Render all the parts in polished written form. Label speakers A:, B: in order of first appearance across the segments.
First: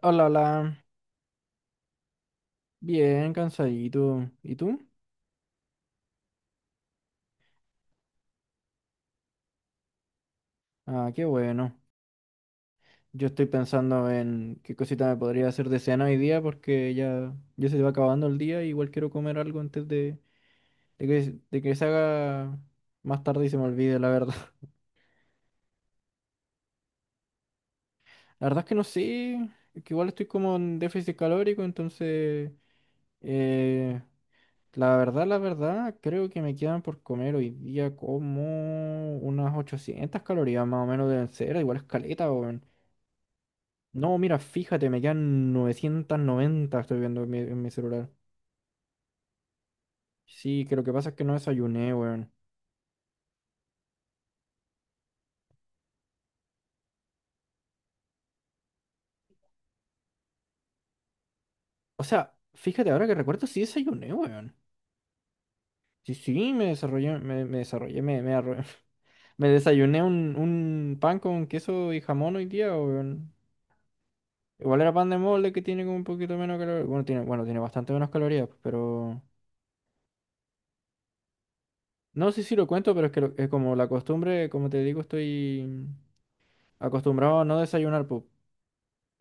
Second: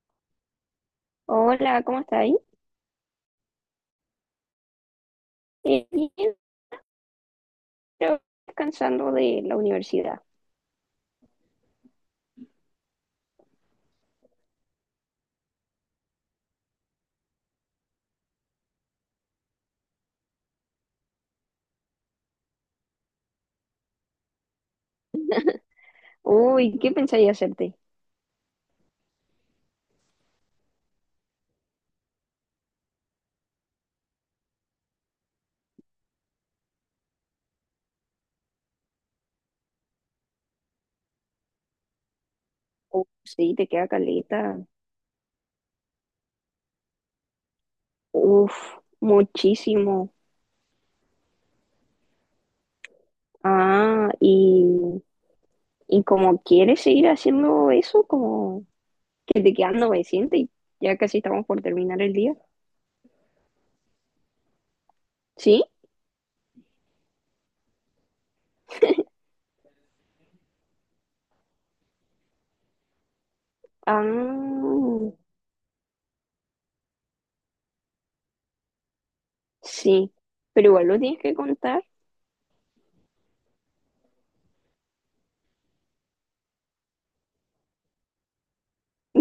A: Hola, hola.
B: Hola, ¿cómo estáis?
A: Bien, cansadito. ¿Y tú?
B: Bien, pero descansando de la universidad.
A: Ah, qué bueno. Yo estoy pensando en qué cosita me podría hacer de cena hoy día porque ya, ya se va acabando el día. Igual quiero comer algo antes de, de que se haga más tarde y se me olvide, la verdad.
B: Uy, ¿qué pensáis hacerte?
A: La verdad es que no sé, es que igual estoy como en déficit calórico, entonces eh, la verdad, creo que me quedan por comer hoy día como unas 800 calorías más o menos deben ser. Igual es caleta, weón.
B: Uf, sí, te queda
A: No, mira,
B: caleta.
A: fíjate, me quedan 990, estoy viendo en mi celular.
B: Uf, muchísimo.
A: Sí, que lo que pasa es que no desayuné, weón.
B: Ah, y como quieres seguir haciendo eso, como que te quedan 900 y ya casi estamos por terminar
A: O
B: el
A: sea,
B: día.
A: fíjate, ahora que recuerdo, sí desayuné, weón.
B: ¿Sí?
A: Sí, sí, me desarrollé, me desarrollé, me, arro- me desayuné un pan con queso y jamón hoy día, weón.
B: Ah,
A: Igual era pan de molde que tiene como un poquito menos calorías. Bueno, tiene bastante menos calorías, pero.
B: sí, pero igual lo tienes que contar.
A: No sé si lo cuento, pero es que es como la costumbre, como te digo, estoy acostumbrado a no desayunar, pues.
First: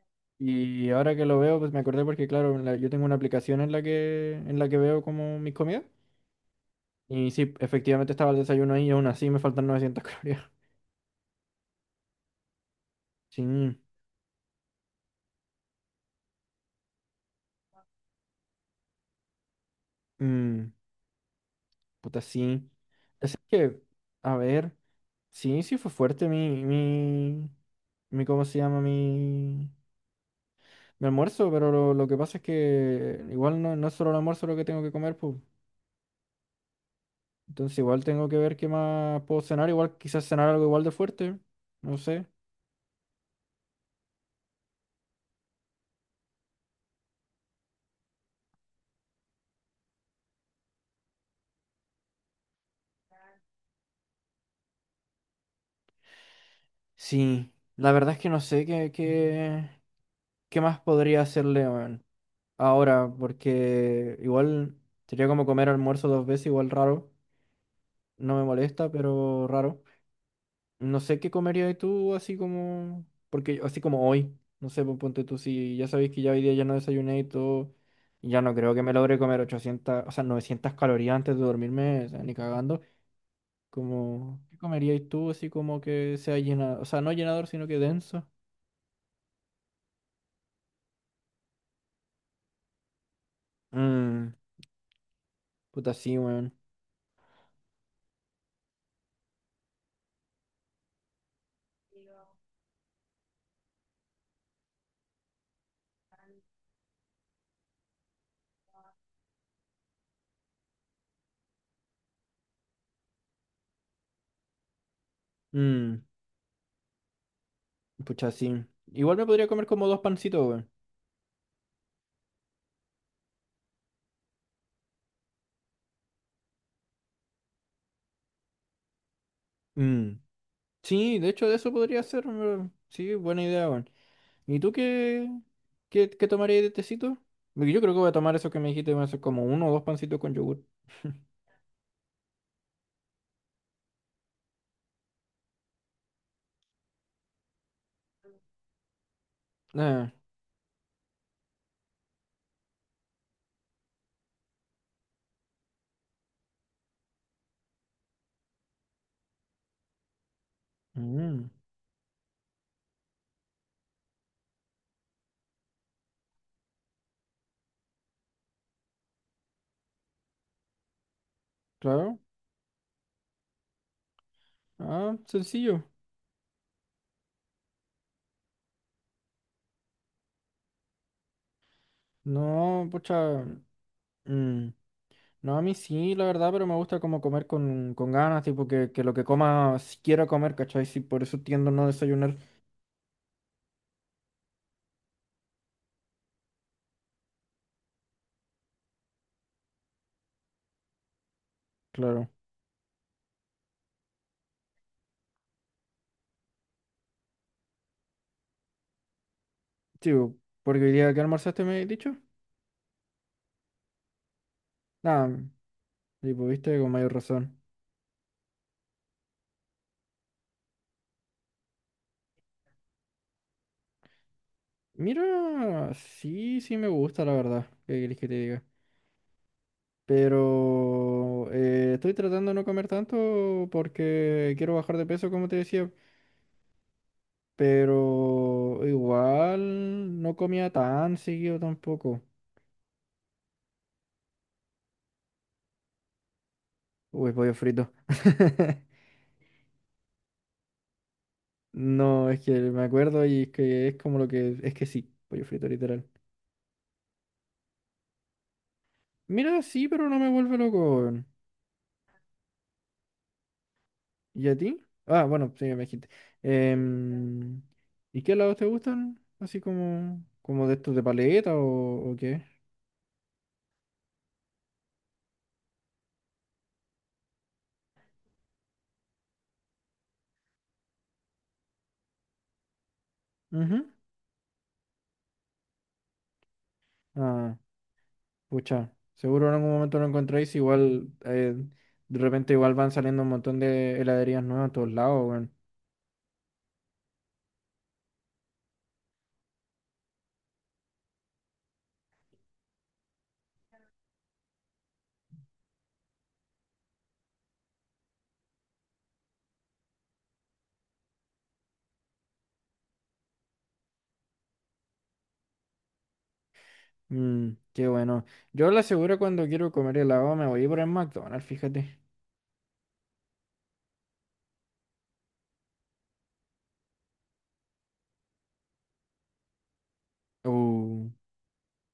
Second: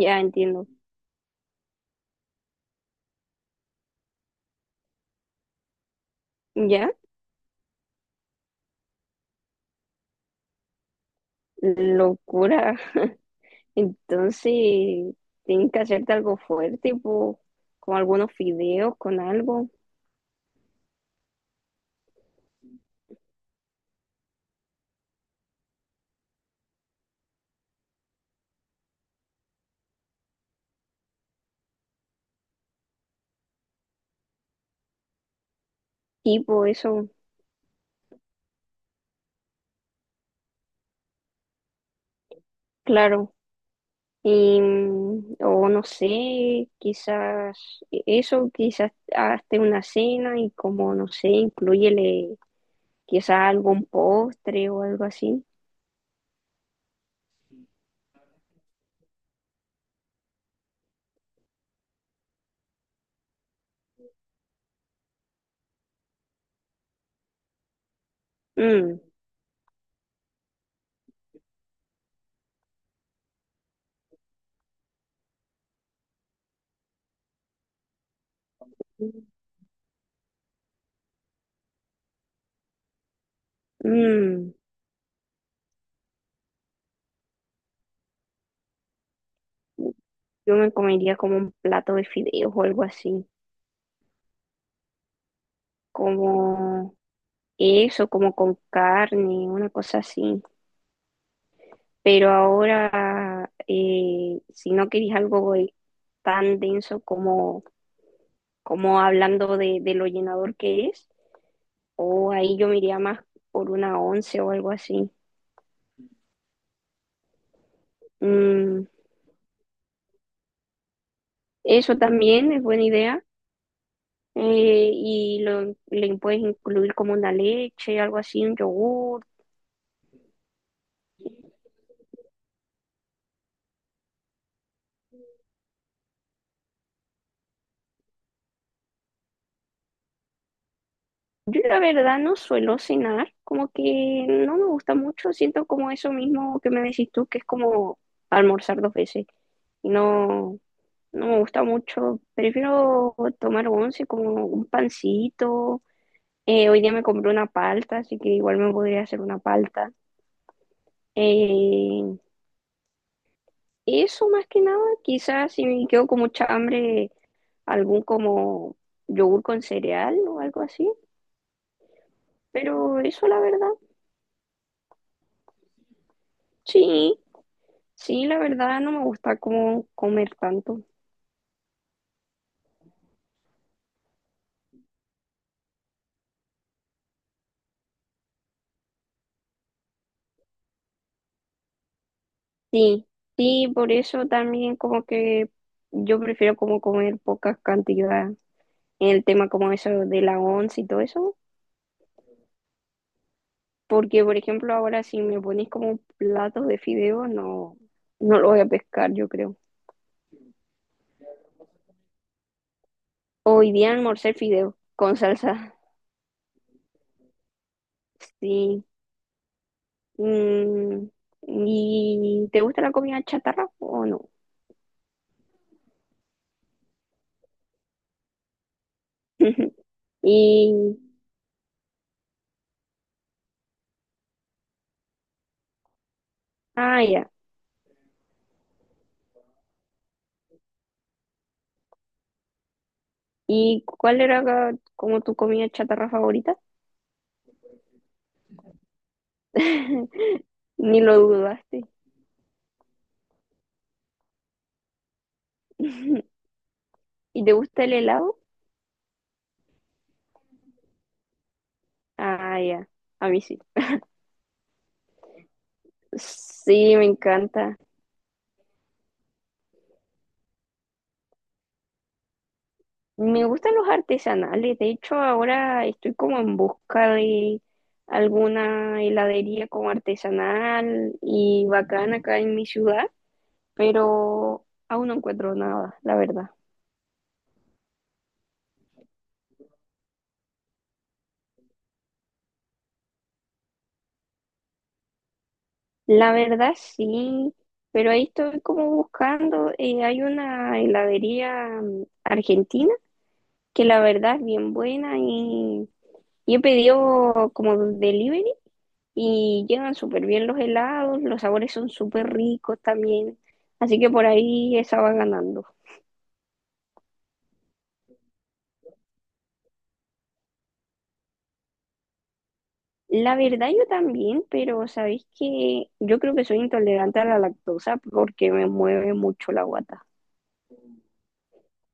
B: Ya entiendo.
A: Y ahora que lo veo, pues me acordé porque, claro, yo tengo una aplicación en la que veo como mis comidas.
B: Ya,
A: Y sí, efectivamente estaba el desayuno ahí y aún así me faltan 900 calorías.
B: locura.
A: Sí,
B: Entonces, tienes que hacerte algo fuerte, po, con algunos fideos, con algo,
A: mm, puta, sí. Así que, a ver, sí, sí fue fuerte mi, mi, mi, ¿cómo se llama? Mi almuerzo, pero lo que pasa es que igual no, no es solo el almuerzo lo que tengo que comer, pues.
B: tipo eso,
A: Entonces igual tengo que ver qué más puedo cenar, igual quizás cenar algo igual de fuerte, no sé.
B: claro. Y, o no sé, quizás eso, quizás hazte una cena y como, no sé, incluyele quizás algún postre o algo así.
A: Sí, la verdad es que no sé qué más podría hacerle weón, ahora, porque igual sería como comer almuerzo dos veces, igual raro. No me molesta,
B: Mm,
A: pero raro. No sé qué comerías tú así como, porque así como hoy, no sé, pues, ponte tú, si ya sabéis que ya hoy día ya no desayuné y todo, y ya no creo que me logre comer 800, o sea, 900 calorías antes de dormirme, o sea, ni cagando. Como,
B: mm,
A: ¿qué comerías tú así como que sea llenador, o sea, no llenador, sino que denso?
B: Yo me comería como un plato de fideos o algo así,
A: Mm, puta, sí, weón.
B: como eso, como con carne, una cosa así. Pero ahora, si no queréis algo tan denso como, como hablando de lo llenador que es, o ahí yo me iría más por una once o algo así.
A: Mm, pucha, sí.
B: Mm,
A: Igual me podría comer como dos pancitos, weón.
B: eso también es buena idea. Y le puedes incluir como una leche, algo así, un yogur.
A: Mm. Sí, de hecho, de eso podría ser, weón. Sí, buena idea, weón. ¿Y tú qué tomarías de tecito? Porque yo creo que voy a tomar eso que me dijiste, voy a hacer como uno o dos pancitos con yogur.
B: Yo la verdad no suelo cenar, como que no me gusta mucho, siento como eso mismo que me decís tú, que es como almorzar dos veces. Y
A: Ah,
B: no, no me gusta mucho, prefiero tomar once como un pancito. Hoy día me compré una palta, así que igual me podría hacer una palta.
A: mm,
B: Eh, Eso más que nada, quizás si me quedo con mucha hambre, algún como yogur con cereal o algo así,
A: claro.
B: pero eso la verdad,
A: Ah, sencillo.
B: sí. Sí, la verdad no me gusta como comer tanto.
A: No, pucha. mm, No, a mí sí, la verdad, pero me gusta como comer con, ganas, tipo que lo que coma, si quiera comer, ¿cachai? Sí, por eso tiendo a no desayunar.
B: Sí, sí, por eso también como que yo prefiero como comer pocas cantidades. En el tema como eso de la once y todo eso,
A: Claro.
B: porque por ejemplo ahora si me pones como platos de fideo, no, no lo voy a pescar, yo creo.
A: Sí, bo, porque hoy día que almorzaste me he dicho.
B: Hoy día almorcé fideo con
A: Nada,
B: salsa.
A: tipo, viste con mayor razón.
B: Sí. Mm, ¿y te gusta la comida chatarra o no?
A: Mira, sí, sí me gusta, la verdad. ¿Qué querés que te diga?
B: Y,
A: Pero estoy tratando de no comer tanto porque quiero bajar de peso, como te decía.
B: ah, ya.
A: Pero igual no comía tan seguido tampoco.
B: ¿Y cuál era ca- como tu comida chatarra favorita?
A: Uy, pollo frito.
B: Ni lo dudaste.
A: No, es que me acuerdo y es que Es que sí, pollo frito, literal.
B: ¿Y te gusta el helado?
A: Mira, sí, pero no me vuelve loco, weón.
B: Ah, ya, a mí sí.
A: ¿Y a ti? Ah, bueno, sí, me dijiste.
B: Sí, me
A: Em,
B: encanta.
A: ¿Y qué helados te gustan? Así como de estos de paleta o qué.
B: Me gustan los artesanales. De hecho, ahora estoy como en busca de alguna heladería como artesanal y bacana acá en mi ciudad,
A: Ujú.
B: pero aún no encuentro nada, la verdad.
A: Ah, pucha. Seguro en algún momento lo encontráis. Igual, de repente igual van saliendo un montón de heladerías nuevas a todos lados, weón.
B: La verdad sí, pero ahí estoy como buscando, hay una heladería, argentina, que la verdad es bien buena y he pedido como delivery y llegan súper bien los helados, los sabores son súper ricos también, así que por ahí esa va ganando.
A: Qué bueno. Yo la aseguro cuando quiero comer helado me voy por el McDonald's, fíjate.
B: La verdad yo también, pero sabéis que yo creo que soy intolerante a la lactosa porque me mueve mucho la guata.
A: Uh.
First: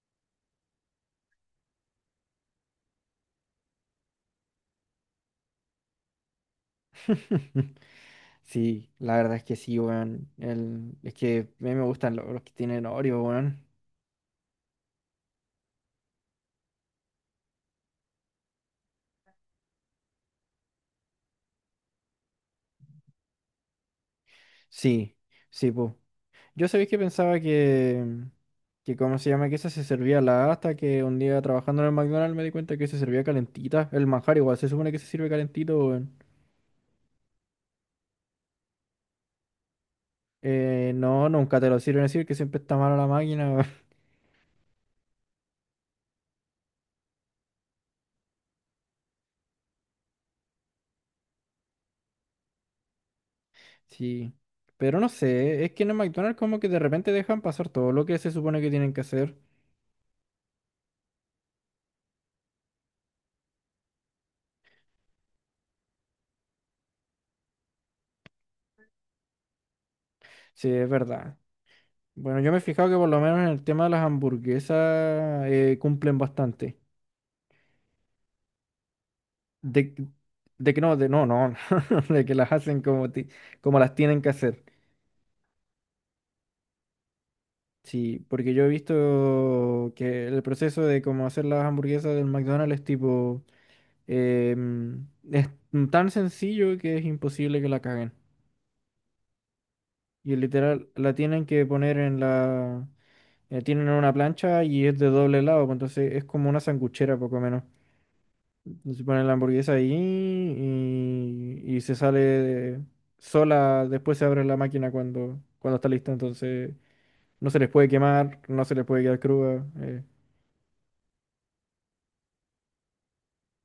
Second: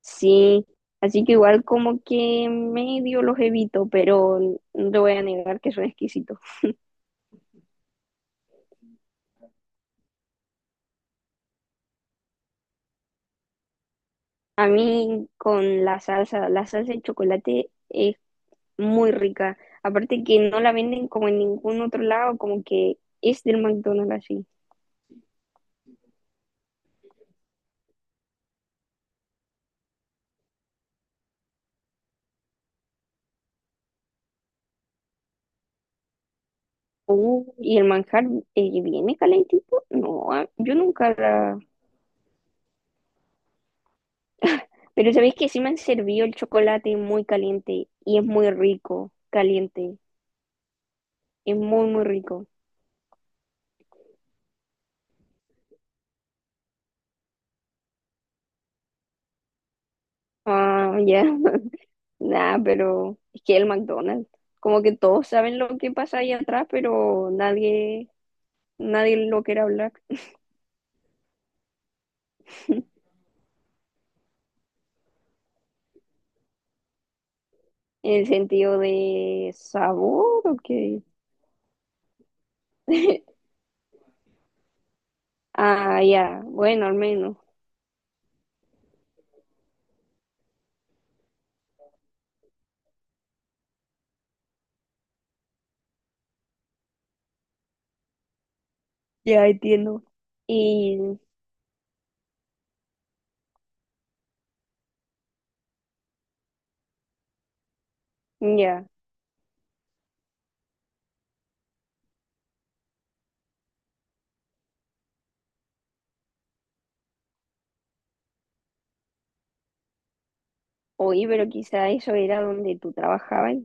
B: Sí, así que igual como que medio los evito, pero no te voy a negar que son exquisitos.
A: Sí, la verdad es que sí, weón. Es que a mí me gustan los, que tienen Oreo, weón.
B: A mí con la salsa de chocolate es muy rica. Aparte que no la venden como en ningún otro lado, como que es del McDonald's así.
A: Sí, sí, pues. Yo sabéis que pensaba que, ¿cómo se llama? Que esa se servía la hasta que un día trabajando en el McDonald's me di cuenta que se servía calentita. El manjar igual, se supone que se sirve calentito, weón.
B: Y el manjar viene calentito. No, ah, yo nunca
A: No,
B: la...
A: nunca te lo sirven así, que siempre está mala la máquina, weón.
B: Pero sabéis que sí me han servido el chocolate muy caliente y es muy rico, caliente. Es muy, muy rico.
A: Sí. Pero no sé, es que en el McDonald's como que de repente dejan pasar todo lo que se supone que tienen que hacer.
B: Ah, ya. Nah, pero es que el McDonald's, como que todos saben lo que pasa ahí atrás, pero nadie, nadie lo quiere hablar.
A: Sí, es verdad. Bueno, yo me he fijado que por lo menos en el tema de las hamburguesas cumplen bastante.
B: ¿En el sentido de
A: De,
B: sabor, o
A: de que no,
B: qué?
A: de no, no, De que las hacen como, como las tienen que hacer.
B: Ah, ya, bueno, al menos.
A: Sí, porque yo he visto que el proceso de cómo hacer las hamburguesas del McDonald's es tipo, em, es tan sencillo que es imposible que la caguen.
B: Ya entiendo.
A: Y literal, la
B: Y
A: tienen que poner en tienen una plancha y es de doble lado, pues entonces es como una sanguchera poco menos.
B: ya,
A: Se pone la hamburguesa ahí y se sale sola, después se abre la máquina cuando está lista, entonces no se les puede quemar, no se les puede quedar cruda.
B: oí, pero quizá eso era donde tú trabajabas.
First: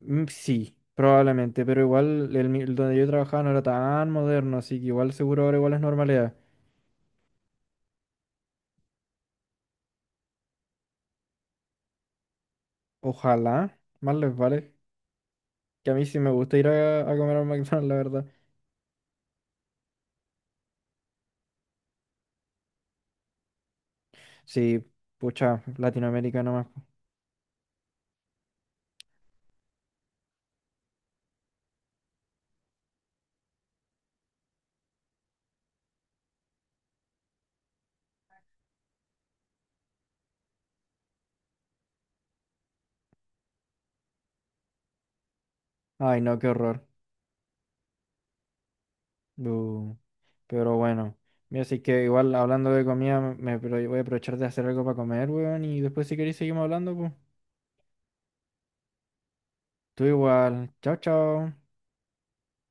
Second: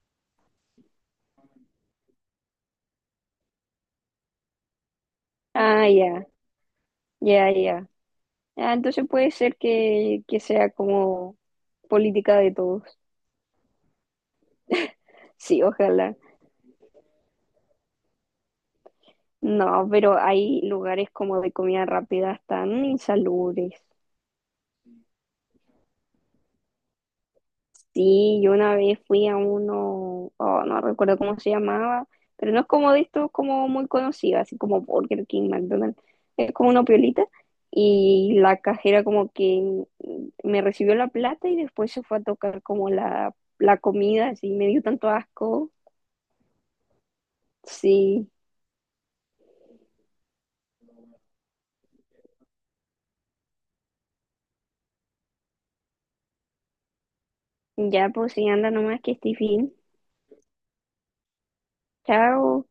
A: Mm, sí, probablemente, pero igual el donde yo trabajaba no era tan moderno, así que igual seguro ahora igual es
B: Ah, ya,
A: normalidad.
B: ya, ya. Ah, entonces puede ser que sea como política de todos.
A: Ojalá, más les vale,
B: Sí,
A: que a mí
B: ojalá.
A: sí me gusta ir a comer al McDonald's, la verdad.
B: No, pero hay lugares como de comida rápida tan insalubres.
A: Sí, pucha, Latinoamérica nomás.
B: Sí, yo una vez fui a uno, oh, no recuerdo cómo se llamaba, pero no es como de estos como muy conocido, así como Burger King, McDonald's, es como una piolita y la cajera como que me recibió la plata y después se fue a tocar como la comida, así me dio tanto asco.
A: Ay, no, qué horror.
B: Sí,
A: Pero bueno, mira, así que igual hablando de comida, voy a aprovechar de hacer algo para comer, weón, y después si queréis seguimos hablando, pues.
B: ya pues sí, anda nomás que estoy bien.
A: Tú igual. Chao, chao.
B: Chao.